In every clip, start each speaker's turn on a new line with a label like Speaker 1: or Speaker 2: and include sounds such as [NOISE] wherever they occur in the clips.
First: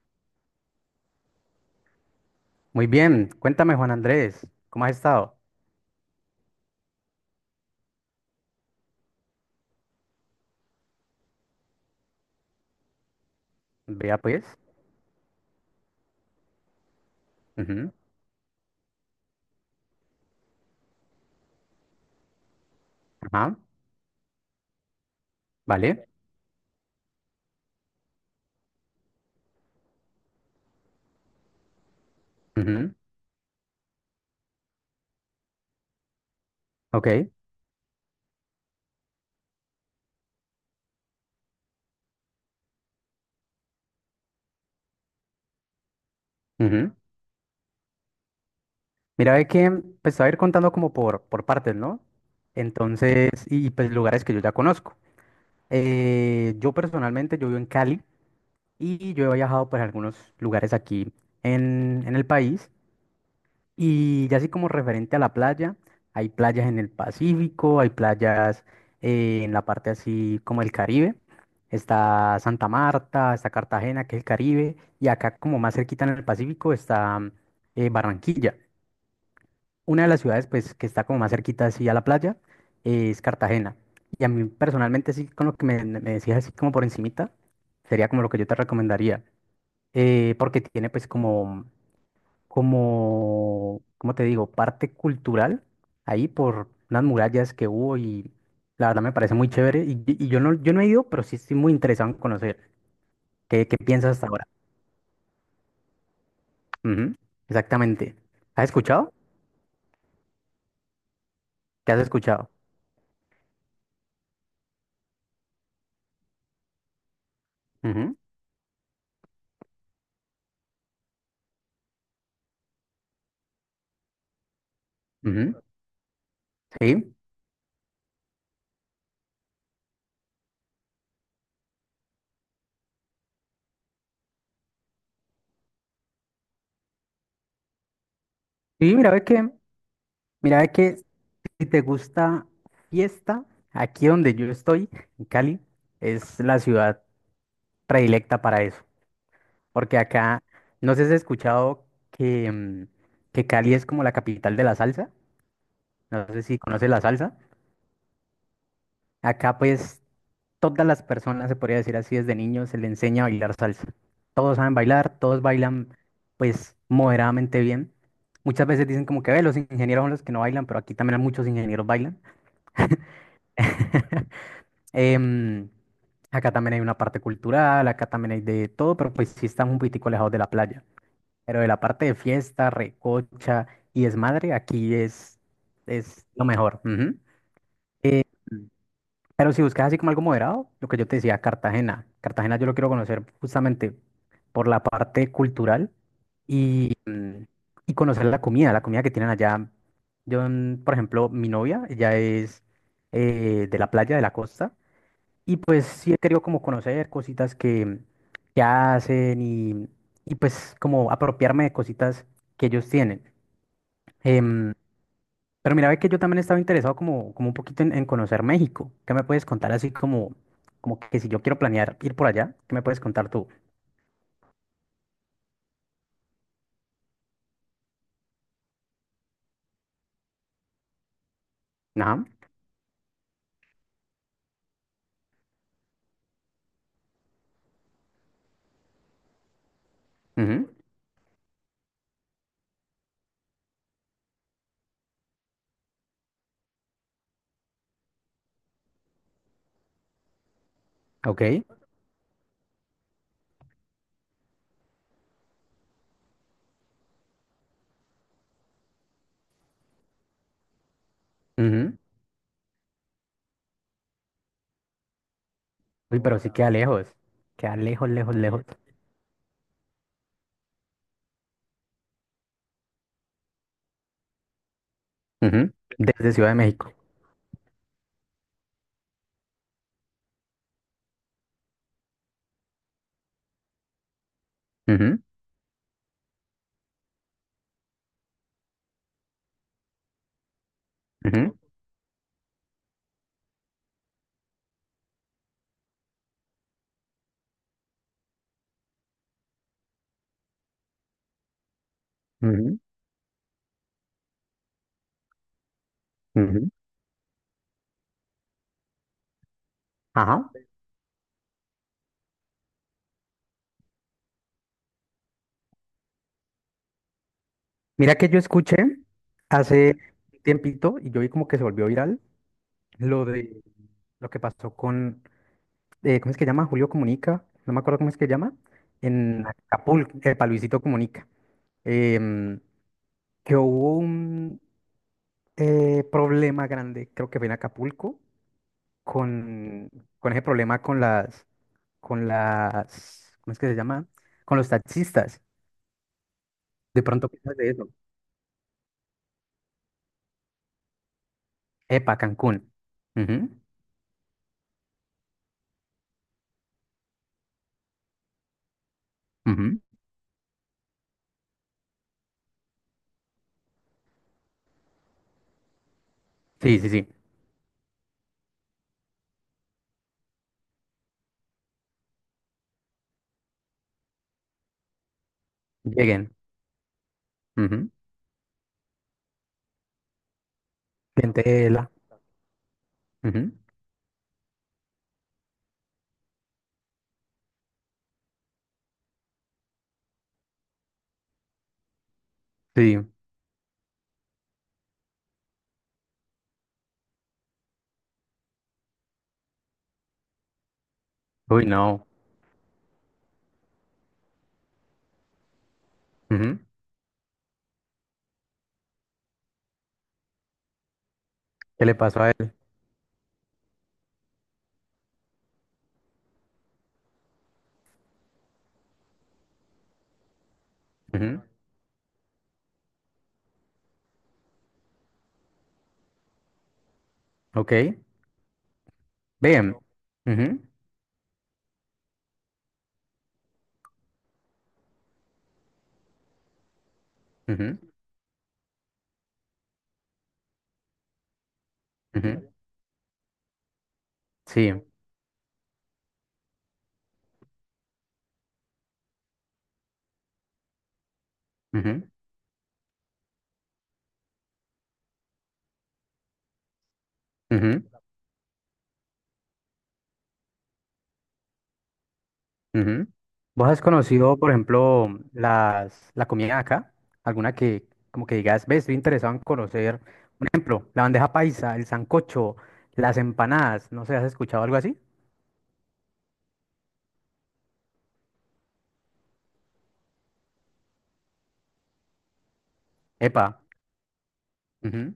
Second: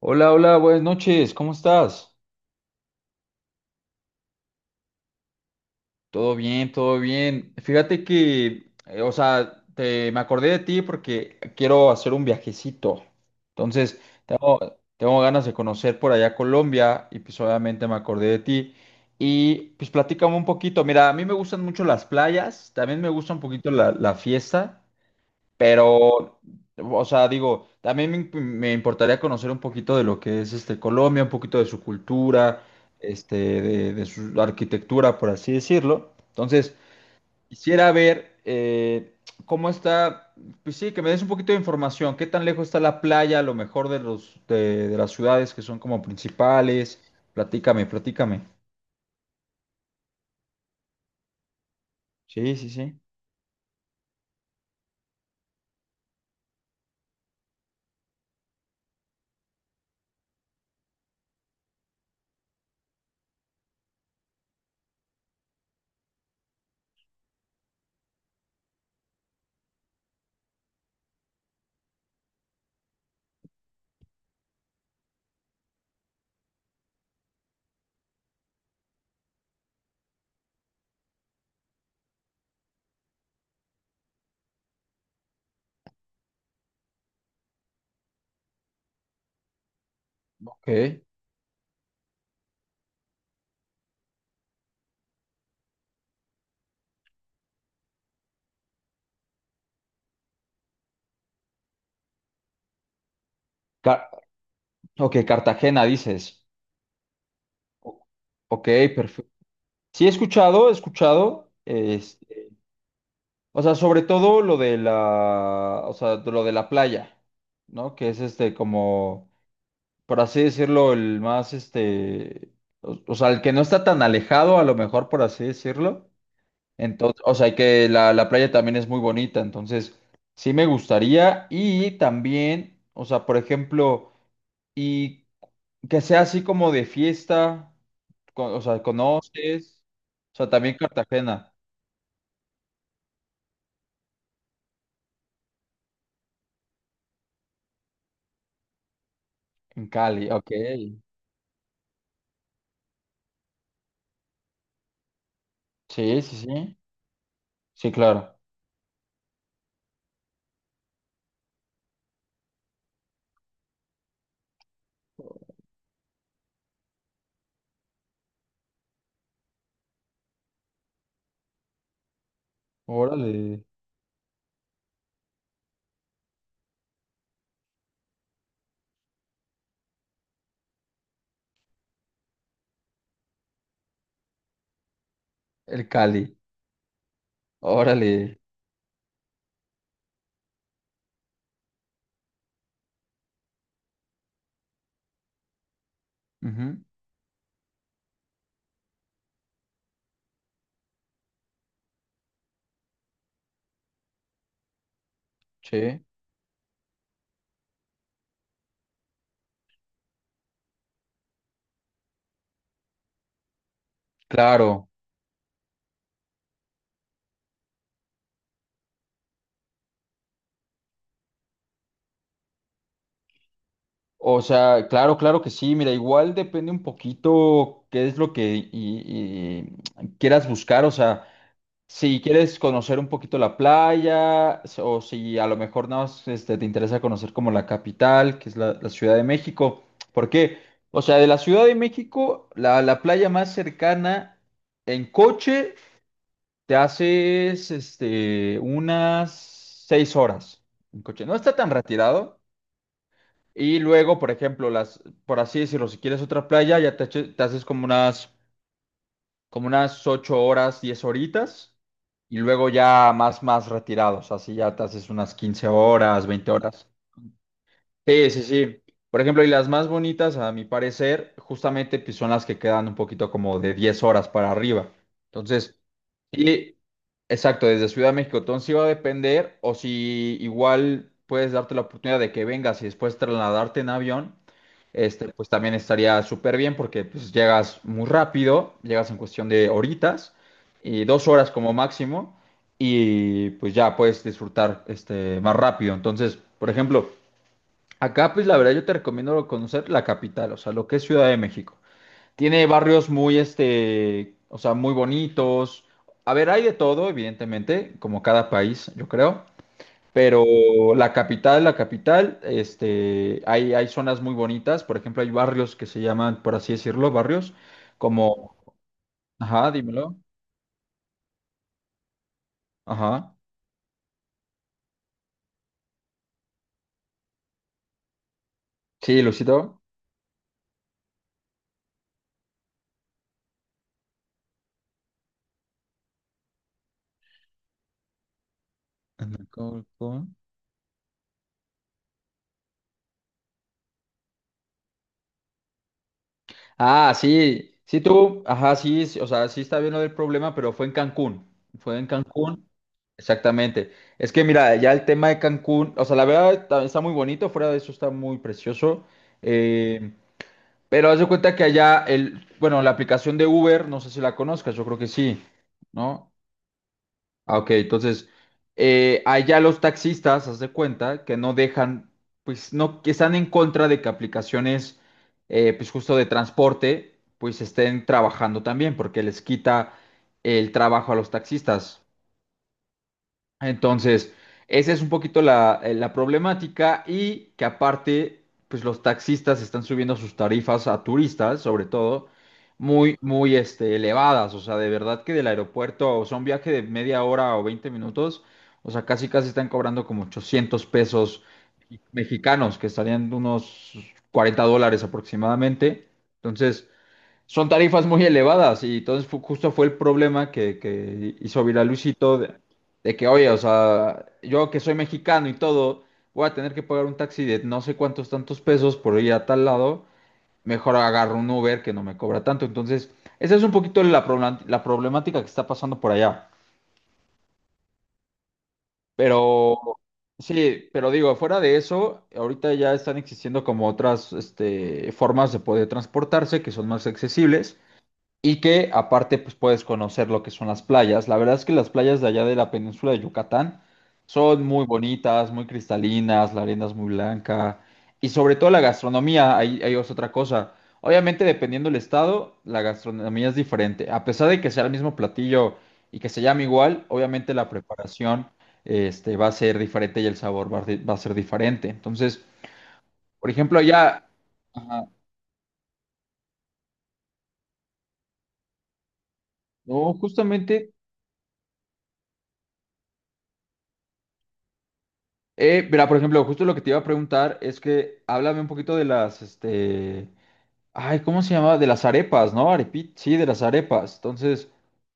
Speaker 1: Hola, hola, buenas noches, ¿cómo estás?
Speaker 2: Muy bien, cuéntame Juan Andrés, ¿cómo has estado?
Speaker 1: Todo bien, todo bien. Fíjate que, o sea, me acordé de ti porque quiero hacer un viajecito. Entonces,
Speaker 2: Vea pues.
Speaker 1: tengo ganas de conocer por allá Colombia y pues obviamente
Speaker 2: Ujú.
Speaker 1: me acordé de ti. Y pues platícame un poquito. Mira, a mí me gustan mucho las playas, también me gusta un
Speaker 2: Ajá.
Speaker 1: poquito la fiesta.
Speaker 2: Vale.
Speaker 1: Pero, o sea, digo, también me importaría conocer un poquito de lo que es este Colombia, un poquito de su cultura,
Speaker 2: Ujú.
Speaker 1: este, de su arquitectura, por así decirlo. Entonces,
Speaker 2: Ok.
Speaker 1: quisiera ver cómo está, pues sí, que me des un poquito de información, qué tan lejos está la playa, a lo mejor de de las ciudades que son como
Speaker 2: Ujú.
Speaker 1: principales. Platícame, platícame.
Speaker 2: Mira, ve que pues te voy a ir contando como por partes, ¿no?
Speaker 1: Sí, sí, sí.
Speaker 2: Entonces, y pues lugares que yo ya conozco. Yo personalmente, yo vivo en Cali y yo he viajado por algunos lugares aquí en el país. Y ya así como referente a la playa, hay playas en el Pacífico, hay playas en la parte así como el Caribe. Está Santa Marta, está Cartagena, que es el Caribe, y acá como más cerquita en el Pacífico está Barranquilla. Una de las ciudades pues que está como más cerquita así a la playa es Cartagena. Y a mí personalmente sí, con lo que me decías así como por encimita, sería como lo que yo te recomendaría, porque
Speaker 1: Ok.
Speaker 2: tiene pues como, ¿cómo te digo?, parte cultural ahí por unas murallas que hubo, y la verdad me parece muy chévere. Y yo no he ido, pero sí estoy muy interesado en conocer. ¿Qué
Speaker 1: Car-
Speaker 2: piensas hasta ahora?
Speaker 1: ok, Cartagena dices.
Speaker 2: Ujú.
Speaker 1: O-
Speaker 2: Exactamente. ¿Has
Speaker 1: Ok.
Speaker 2: escuchado?
Speaker 1: Sí, he escuchado,
Speaker 2: ¿Qué has
Speaker 1: este,
Speaker 2: escuchado?
Speaker 1: o sea, sobre todo lo de la, o sea, de lo de la playa, ¿no? Que
Speaker 2: Ujú,
Speaker 1: es este como, por así decirlo, el más, este, o sea, el que no está tan alejado, a lo mejor, por así
Speaker 2: ujú.
Speaker 1: decirlo.
Speaker 2: Sí.
Speaker 1: Entonces, o sea, que la playa también es muy bonita, entonces, sí me gustaría y también, o sea, por ejemplo, y que sea así como de fiesta, o sea,
Speaker 2: Sí, mira, ve que,
Speaker 1: conoces, o sea,
Speaker 2: mira, ve
Speaker 1: también
Speaker 2: que
Speaker 1: Cartagena.
Speaker 2: si te gusta fiesta, aquí donde yo estoy, en Cali, es la ciudad predilecta para eso.
Speaker 1: En
Speaker 2: Porque
Speaker 1: Cali,
Speaker 2: acá,
Speaker 1: ok.
Speaker 2: no sé si has escuchado que Cali es como la capital de la salsa.
Speaker 1: Sí,
Speaker 2: No
Speaker 1: sí,
Speaker 2: sé si
Speaker 1: sí.
Speaker 2: conoces la salsa.
Speaker 1: Sí, claro.
Speaker 2: Acá, pues, todas las personas, se podría decir así, desde niños se le enseña a bailar salsa. Todos saben bailar, todos bailan, pues, moderadamente bien. Muchas veces dicen como que, ve, los ingenieros son los que no bailan, pero aquí también muchos ingenieros bailan.
Speaker 1: Órale.
Speaker 2: [LAUGHS] Em, Acá también hay una parte cultural, acá también hay de todo, pero pues sí estamos un poquitico alejados de la playa. Pero de la parte de fiesta, recocha y desmadre, aquí es,
Speaker 1: El
Speaker 2: es
Speaker 1: Cali.
Speaker 2: lo mejor. Ujú.
Speaker 1: Órale.
Speaker 2: Mm. Pero si buscas así como algo moderado, lo que yo te decía, Cartagena. Cartagena yo lo quiero conocer justamente por la parte cultural
Speaker 1: Ujú.
Speaker 2: y, mm, y conocer la comida que tienen allá. Yo, por ejemplo, mi novia, ella es de la playa, de la costa, y pues
Speaker 1: Sí,
Speaker 2: sí he querido como conocer cositas que hacen, y pues como apropiarme de cositas que ellos tienen. Em,
Speaker 1: claro.
Speaker 2: pero mira, ve que yo también estaba interesado como un poquito en conocer México. ¿Qué me puedes contar así como que si yo quiero planear ir por allá, qué me puedes contar tú?
Speaker 1: O sea, claro, claro que sí. Mira, igual depende un poquito qué es lo que y quieras buscar. O sea, si
Speaker 2: Ajá.
Speaker 1: quieres conocer un poquito la playa o si a lo mejor no te interesa conocer como la capital, que es la Ciudad de México. ¿Por qué?
Speaker 2: Ujú.
Speaker 1: O sea, de la Ciudad de México, la playa más cercana en coche. Te haces este, unas 6 horas en coche. No
Speaker 2: Ok.
Speaker 1: está tan retirado. Y luego, por ejemplo, por así decirlo, si quieres otra playa, ya te haces como unas 8 horas, 10 horitas.
Speaker 2: Ujú.
Speaker 1: Y luego ya más, más retirados. Así ya te haces unas 15
Speaker 2: Uy,
Speaker 1: horas,
Speaker 2: pero
Speaker 1: 20
Speaker 2: sí queda
Speaker 1: horas.
Speaker 2: lejos. Queda lejos,
Speaker 1: Sí,
Speaker 2: lejos,
Speaker 1: sí,
Speaker 2: lejos.
Speaker 1: sí. Por ejemplo, y las más bonitas, a mi parecer, justamente pues, son las que quedan un poquito como de 10 horas para arriba.
Speaker 2: Ujú.
Speaker 1: Entonces,
Speaker 2: Desde Ciudad de
Speaker 1: sí,
Speaker 2: México.
Speaker 1: exacto, desde Ciudad de México. Entonces, sí va a depender, o si igual puedes darte la oportunidad de que vengas y después trasladarte en avión,
Speaker 2: Ujú.
Speaker 1: este, pues también estaría súper bien porque pues, llegas muy rápido, llegas en cuestión de horitas y 2 horas
Speaker 2: Ujú.
Speaker 1: como máximo, y pues ya puedes disfrutar este, más rápido. Entonces, por ejemplo. Acá, pues la verdad yo te recomiendo conocer la capital, o sea, lo que es Ciudad de México. Tiene
Speaker 2: Ujú.
Speaker 1: barrios muy, este, o sea, muy bonitos. A ver, hay
Speaker 2: Ujú.
Speaker 1: de todo, evidentemente, como cada país, yo creo. Pero
Speaker 2: Ajá.
Speaker 1: la capital, este, hay zonas muy bonitas. Por ejemplo, hay barrios que se llaman, por así decirlo, barrios
Speaker 2: Mira que yo
Speaker 1: como,
Speaker 2: escuché
Speaker 1: ajá,
Speaker 2: hace
Speaker 1: dímelo,
Speaker 2: un tiempito y yo vi como que se volvió viral lo
Speaker 1: ajá,
Speaker 2: de lo que pasó con ¿cómo es que llama? Julio Comunica, no me acuerdo cómo es que llama,
Speaker 1: sí,
Speaker 2: en
Speaker 1: Luisito.
Speaker 2: Acapulco, para Luisito Comunica, em, que hubo un problema grande, creo que fue en Acapulco, con,
Speaker 1: Anacalco.
Speaker 2: con ese problema con las, ¿cómo es que se llama? Con los taxistas. De
Speaker 1: Ah,
Speaker 2: pronto, ¿qué sabes de
Speaker 1: sí,
Speaker 2: eso?
Speaker 1: sí tú, ajá, sí, sí, o sea, sí está bien lo del problema, pero fue en
Speaker 2: Epa,
Speaker 1: Cancún,
Speaker 2: Cancún. Ujú,
Speaker 1: exactamente. Es que mira, ya el tema de Cancún, o sea, la verdad está muy bonito, fuera de eso está muy precioso,
Speaker 2: ujú.
Speaker 1: eh, pero haz de cuenta que allá, el, bueno, la aplicación de Uber, no sé si la conozcas, yo creo que sí, ¿no?
Speaker 2: Sí, sí, sí.
Speaker 1: Ah, ok, entonces, allá los taxistas, haz de cuenta, que no dejan, pues no, que están en contra de que aplicaciones, pues justo de
Speaker 2: Lleguen.
Speaker 1: transporte, pues
Speaker 2: Ujú.
Speaker 1: estén trabajando también, porque les quita el trabajo a los
Speaker 2: Clientela.
Speaker 1: taxistas.
Speaker 2: Ujú.
Speaker 1: Entonces, esa es un poquito la, la problemática y que aparte, pues los taxistas están subiendo sus tarifas a turistas, sobre todo,
Speaker 2: Sí.
Speaker 1: muy, muy este, elevadas. O sea, de verdad que del aeropuerto, o sea, un viaje de media hora o 20 minutos, o sea, casi, casi están cobrando como ochocientos pesos
Speaker 2: Uy, no.
Speaker 1: mexicanos, que estarían unos $40 aproximadamente.
Speaker 2: Ujú.
Speaker 1: Entonces, son tarifas muy elevadas y entonces justo fue el problema que hizo
Speaker 2: ¿Qué
Speaker 1: viral
Speaker 2: le pasó a
Speaker 1: Luisito
Speaker 2: él?
Speaker 1: de que, oye, o sea, yo que soy mexicano y todo, voy a tener que pagar un taxi de no sé cuántos tantos pesos por ir a tal lado, mejor agarro
Speaker 2: Ujú.
Speaker 1: un Uber que no me cobra tanto. Entonces, esa es un poquito la, la problemática que está pasando por allá.
Speaker 2: Ok. Bien.
Speaker 1: Pero,
Speaker 2: Ujú,
Speaker 1: sí, pero digo, fuera de eso, ahorita ya están existiendo como otras este, formas de poder transportarse que son más accesibles.
Speaker 2: ujú,
Speaker 1: Y que aparte pues puedes conocer lo que son las playas. La verdad es que las playas de allá
Speaker 2: ujú.
Speaker 1: de la península de Yucatán son
Speaker 2: Sí.
Speaker 1: muy bonitas, muy cristalinas, la arena es muy blanca y sobre todo la gastronomía, ahí, ahí es otra cosa. Obviamente dependiendo del
Speaker 2: Ujú,
Speaker 1: estado, la gastronomía es diferente. A pesar de que sea el mismo platillo y que se llame igual, obviamente la
Speaker 2: ujú,
Speaker 1: preparación este, va a ser diferente y el sabor va a, va a ser diferente. Entonces,
Speaker 2: ujú.
Speaker 1: por
Speaker 2: ¿Vos
Speaker 1: ejemplo,
Speaker 2: has
Speaker 1: allá...
Speaker 2: conocido, por
Speaker 1: Ajá.
Speaker 2: ejemplo, la comida de acá? ¿Alguna que como que digas, ves, estoy interesado en conocer?
Speaker 1: No,
Speaker 2: Por ejemplo,
Speaker 1: justamente
Speaker 2: la bandeja paisa, el sancocho, las empanadas. No sé, ¿has escuchado algo así?
Speaker 1: Mira, por ejemplo, justo lo que te iba a preguntar es que háblame un poquito de las, este, ay, ¿cómo se llama? De las arepas, ¿no? Sí,
Speaker 2: Epa.
Speaker 1: de las arepas. Entonces,
Speaker 2: Ujú.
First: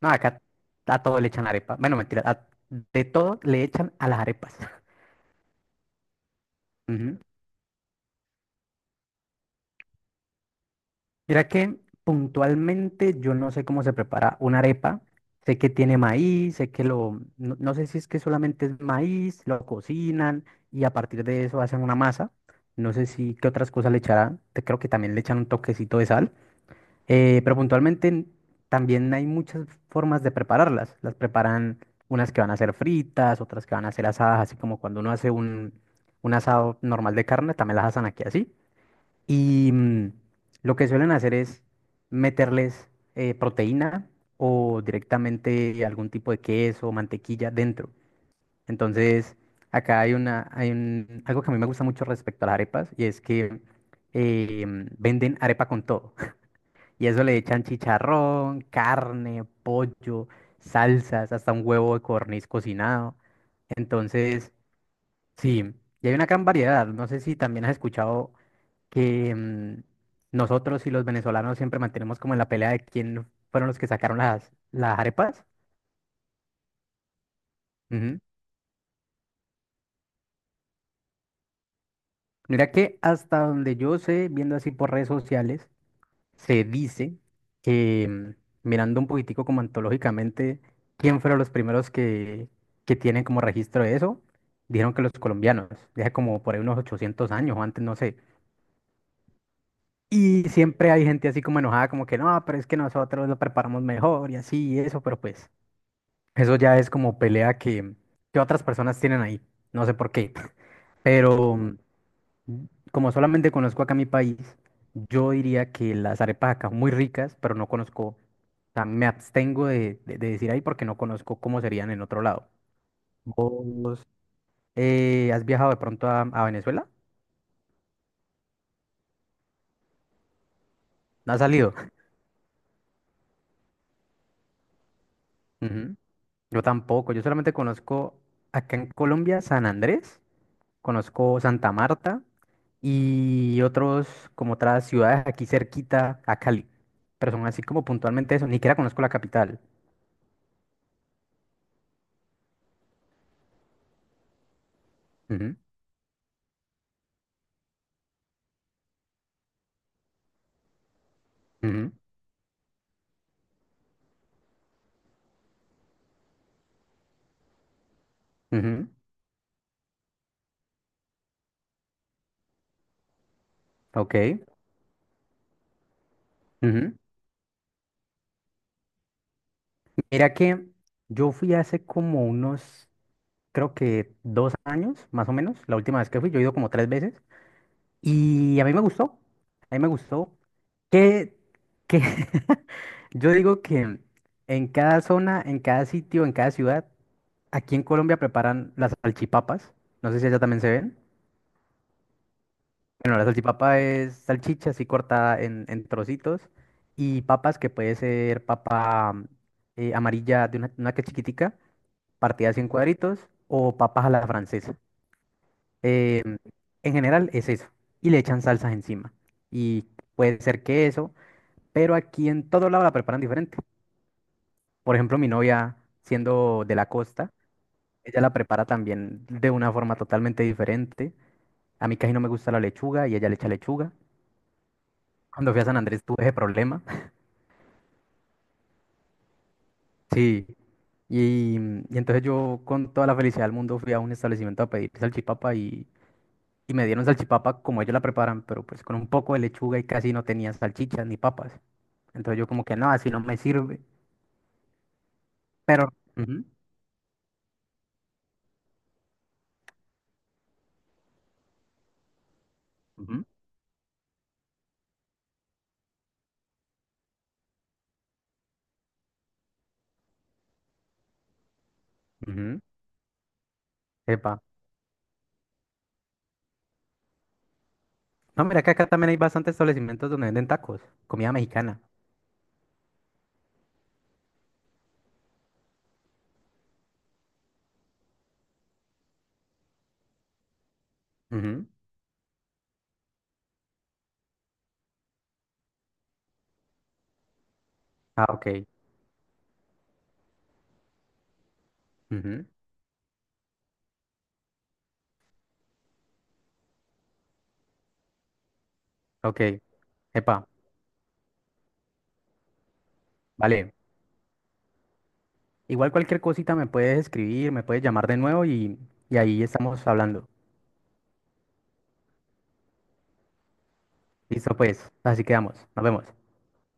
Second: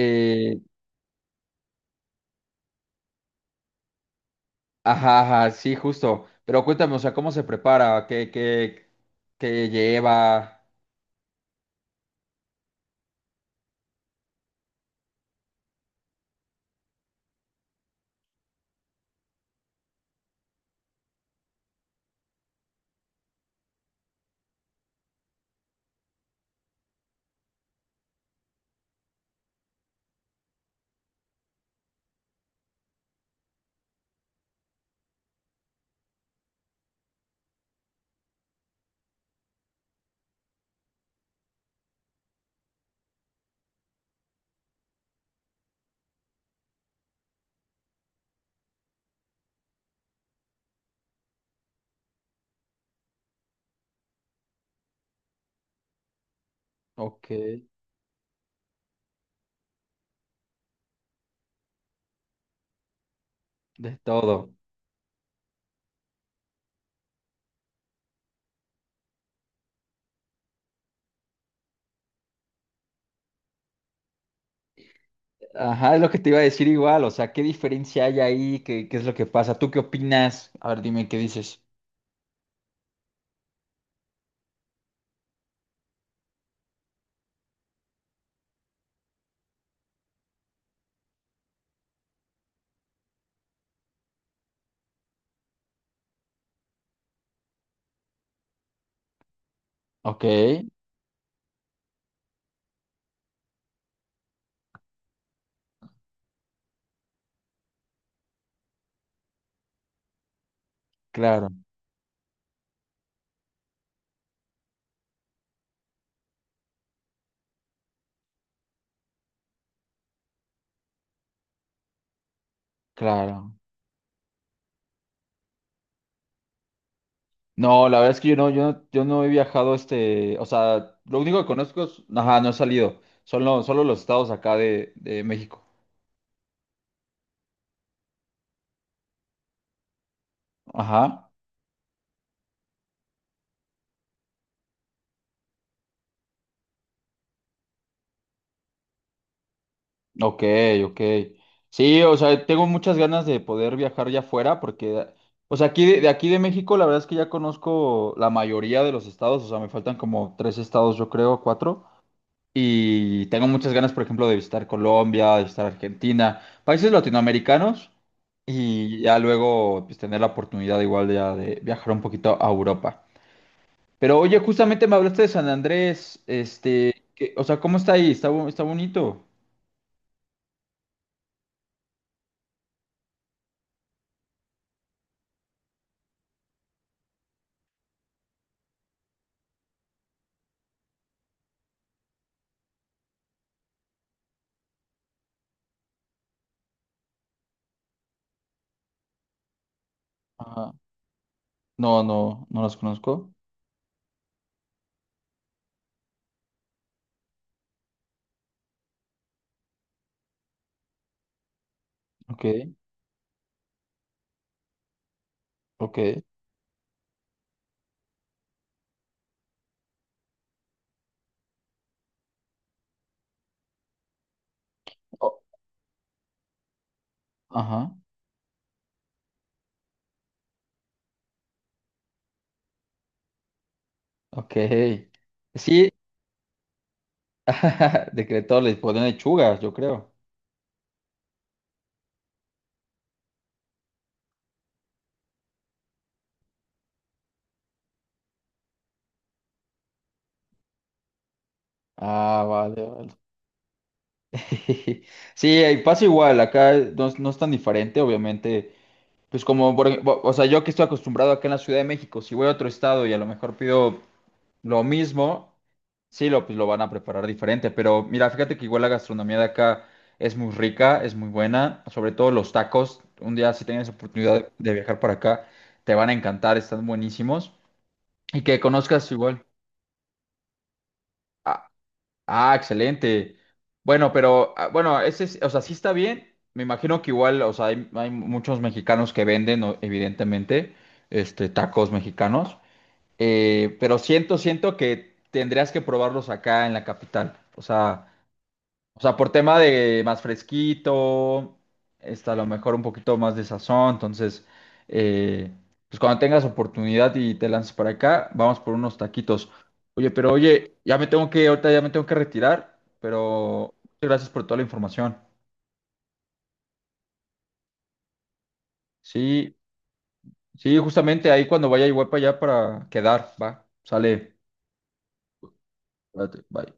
Speaker 2: No, acá a todo le echan arepa. Bueno, mentira, de todo le echan a las arepas. [LAUGHS]
Speaker 1: ajá, ajá, sí, justo. Pero cuéntame, o sea,
Speaker 2: Ujú.
Speaker 1: ¿cómo se prepara? ¿Qué, qué, qué lleva?
Speaker 2: Mira que puntualmente yo no sé cómo se prepara una arepa. Sé que tiene maíz, sé que lo, no, no sé si es que solamente es maíz, lo cocinan y a partir de eso hacen una masa. No sé si qué otras cosas le echarán. Creo que también le echan un toquecito de sal. Pero puntualmente también hay muchas formas de prepararlas. Las preparan unas que van a ser fritas, otras que van a ser asadas, así como cuando uno hace un asado normal de carne, también las asan aquí así. Y lo que suelen hacer es meterles proteína o directamente algún tipo de queso o mantequilla dentro. Entonces, acá hay una, hay un- algo que a mí me gusta mucho respecto a las arepas, y es que venden arepa con todo. [LAUGHS] Y eso
Speaker 1: Ok,
Speaker 2: le echan
Speaker 1: de
Speaker 2: chicharrón, carne, pollo, salsas, hasta un huevo de codorniz cocinado. Entonces,
Speaker 1: todo.
Speaker 2: sí, y hay una gran variedad. No sé si también has escuchado que nosotros y los venezolanos siempre mantenemos como en la pelea de quién fueron los que sacaron las arepas.
Speaker 1: Ajá, es lo que te iba a decir igual, o sea, ¿qué diferencia hay
Speaker 2: Ujú.
Speaker 1: ahí? ¿Qué, qué es lo que pasa? ¿Tú qué opinas? A ver, dime, ¿qué dices?
Speaker 2: Mira que hasta donde yo sé, viendo así por redes sociales, se dice que mirando un poquitico como antológicamente, quién fueron los primeros que tienen como registro de eso, dijeron que los colombianos, ya como por ahí unos 800 años o antes, no sé.
Speaker 1: Ok,
Speaker 2: Y siempre hay gente así como enojada, como que no, pero es que nosotros lo preparamos mejor y así y eso, pero pues eso ya es como pelea que otras personas tienen ahí. No sé por qué.
Speaker 1: claro,
Speaker 2: Pero como solamente conozco acá mi país, yo diría que las arepas acá son muy ricas, pero no conozco, o sea, me abstengo de decir ahí porque no conozco cómo serían en otro lado.
Speaker 1: claro.
Speaker 2: ¿Vos has viajado de pronto a Venezuela?
Speaker 1: No, la verdad es que yo no, yo no, yo no he viajado este, o sea, lo
Speaker 2: ¿No
Speaker 1: único
Speaker 2: has
Speaker 1: que
Speaker 2: salido?
Speaker 1: conozco es, ajá, no he salido, solo, solo los estados acá de
Speaker 2: [LAUGHS]
Speaker 1: México.
Speaker 2: Ujú. Yo tampoco, yo solamente conozco acá en Colombia San Andrés.
Speaker 1: Ajá,
Speaker 2: Conozco Santa Marta y otros como otras ciudades aquí cerquita a Cali, pero son así como puntualmente eso, ni siquiera conozco la capital.
Speaker 1: ok, ok. Sí, o sea, tengo muchas ganas de poder viajar ya afuera porque,
Speaker 2: Ujú,
Speaker 1: o sea, aquí de aquí de México, la verdad es que ya conozco la mayoría de los estados, o sea, me faltan como tres estados, yo creo, cuatro. Y tengo muchas ganas, por ejemplo, de visitar Colombia, de visitar Argentina, países latinoamericanos
Speaker 2: ujú, ujú.
Speaker 1: y ya luego pues, tener la oportunidad igual de, ya de viajar un poquito a Europa.
Speaker 2: Ok.
Speaker 1: Pero oye, justamente me hablaste de San Andrés,
Speaker 2: Ujú.
Speaker 1: este, o sea, ¿cómo está ahí? ¿Está, está bonito?
Speaker 2: Mira que yo fui hace como unos, creo que 2 años, más o menos, la última vez que fui, yo he ido como tres veces. Y a mí me gustó que, que [LAUGHS] yo digo que en cada zona, en cada sitio, en cada ciudad, aquí en Colombia preparan las salchipapas. No sé si allá también se
Speaker 1: Ajá.
Speaker 2: ven.
Speaker 1: No, no, no los
Speaker 2: Bueno, la
Speaker 1: conozco.
Speaker 2: salchipapa es salchicha así cortada en trocitos y papas que puede ser papa amarilla, de una que chiquitica,
Speaker 1: Ok,
Speaker 2: partida así en cuadritos, o papas a la francesa.
Speaker 1: ok.
Speaker 2: Eh, en general es eso. Y le echan salsas encima. Y puede ser queso, pero aquí en todo lado la preparan diferente. Por ejemplo, mi
Speaker 1: O-
Speaker 2: novia, siendo de la costa,
Speaker 1: ajá,
Speaker 2: ella la prepara también de una forma totalmente diferente. A mí casi no me gusta la lechuga y ella le echa lechuga.
Speaker 1: ok.
Speaker 2: Cuando fui a San
Speaker 1: Sí,
Speaker 2: Andrés tuve ese problema. [LAUGHS]
Speaker 1: [LAUGHS] decretó, les ponen lechugas, yo creo.
Speaker 2: Sí. Y entonces yo con toda la felicidad del mundo fui a un establecimiento a pedir salchipapa, y me dieron salchipapa como ellos la preparan, pero pues con un poco de lechuga y casi no tenía salchichas ni papas. Entonces
Speaker 1: Ah,
Speaker 2: yo como
Speaker 1: vale,
Speaker 2: que no, así
Speaker 1: vale.
Speaker 2: no me sirve.
Speaker 1: [LAUGHS] Sí, y
Speaker 2: Pero,
Speaker 1: pasa igual,
Speaker 2: ujú.
Speaker 1: acá no, es no es tan diferente, obviamente, pues como, por o sea, yo que estoy acostumbrado acá en la Ciudad de México, si voy a otro estado y a
Speaker 2: Ujú.
Speaker 1: lo mejor pido lo mismo, sí, lo, pues lo van a preparar diferente, pero mira, fíjate que igual la gastronomía de acá es muy rica, es muy buena, sobre todo los
Speaker 2: Ujú.
Speaker 1: tacos, un día si tienes oportunidad
Speaker 2: Epa.
Speaker 1: de viajar para acá, te van a encantar, están buenísimos, y
Speaker 2: No,
Speaker 1: que
Speaker 2: mira que acá
Speaker 1: conozcas
Speaker 2: también hay
Speaker 1: igual.
Speaker 2: bastantes establecimientos donde venden tacos, comida mexicana.
Speaker 1: Ah, excelente. Bueno, pero ah, bueno, ese, o sea, sí está bien. Me imagino que igual, o sea, hay muchos mexicanos que venden, evidentemente, este,
Speaker 2: Ujú.
Speaker 1: tacos mexicanos. Pero siento, siento que tendrías que probarlos acá en la capital.
Speaker 2: Ah, ok.
Speaker 1: O sea, por tema de más fresquito, está a
Speaker 2: Ujú.
Speaker 1: lo mejor un poquito más de sazón. Entonces, eh, pues cuando tengas oportunidad y te lances para acá, vamos por unos taquitos.
Speaker 2: Ok.
Speaker 1: Oye, pero
Speaker 2: Epa,
Speaker 1: oye, ya me tengo que, ahorita ya me tengo que retirar, pero
Speaker 2: vale.
Speaker 1: muchas gracias por toda la información.
Speaker 2: Igual cualquier cosita me puedes escribir, me puedes llamar de nuevo, y ahí
Speaker 1: Sí,
Speaker 2: estamos hablando.
Speaker 1: sí, justamente ahí cuando vaya igual para allá para quedar, va, sale,
Speaker 2: Listo, pues. Así quedamos. Nos vemos.
Speaker 1: cuídate, bye.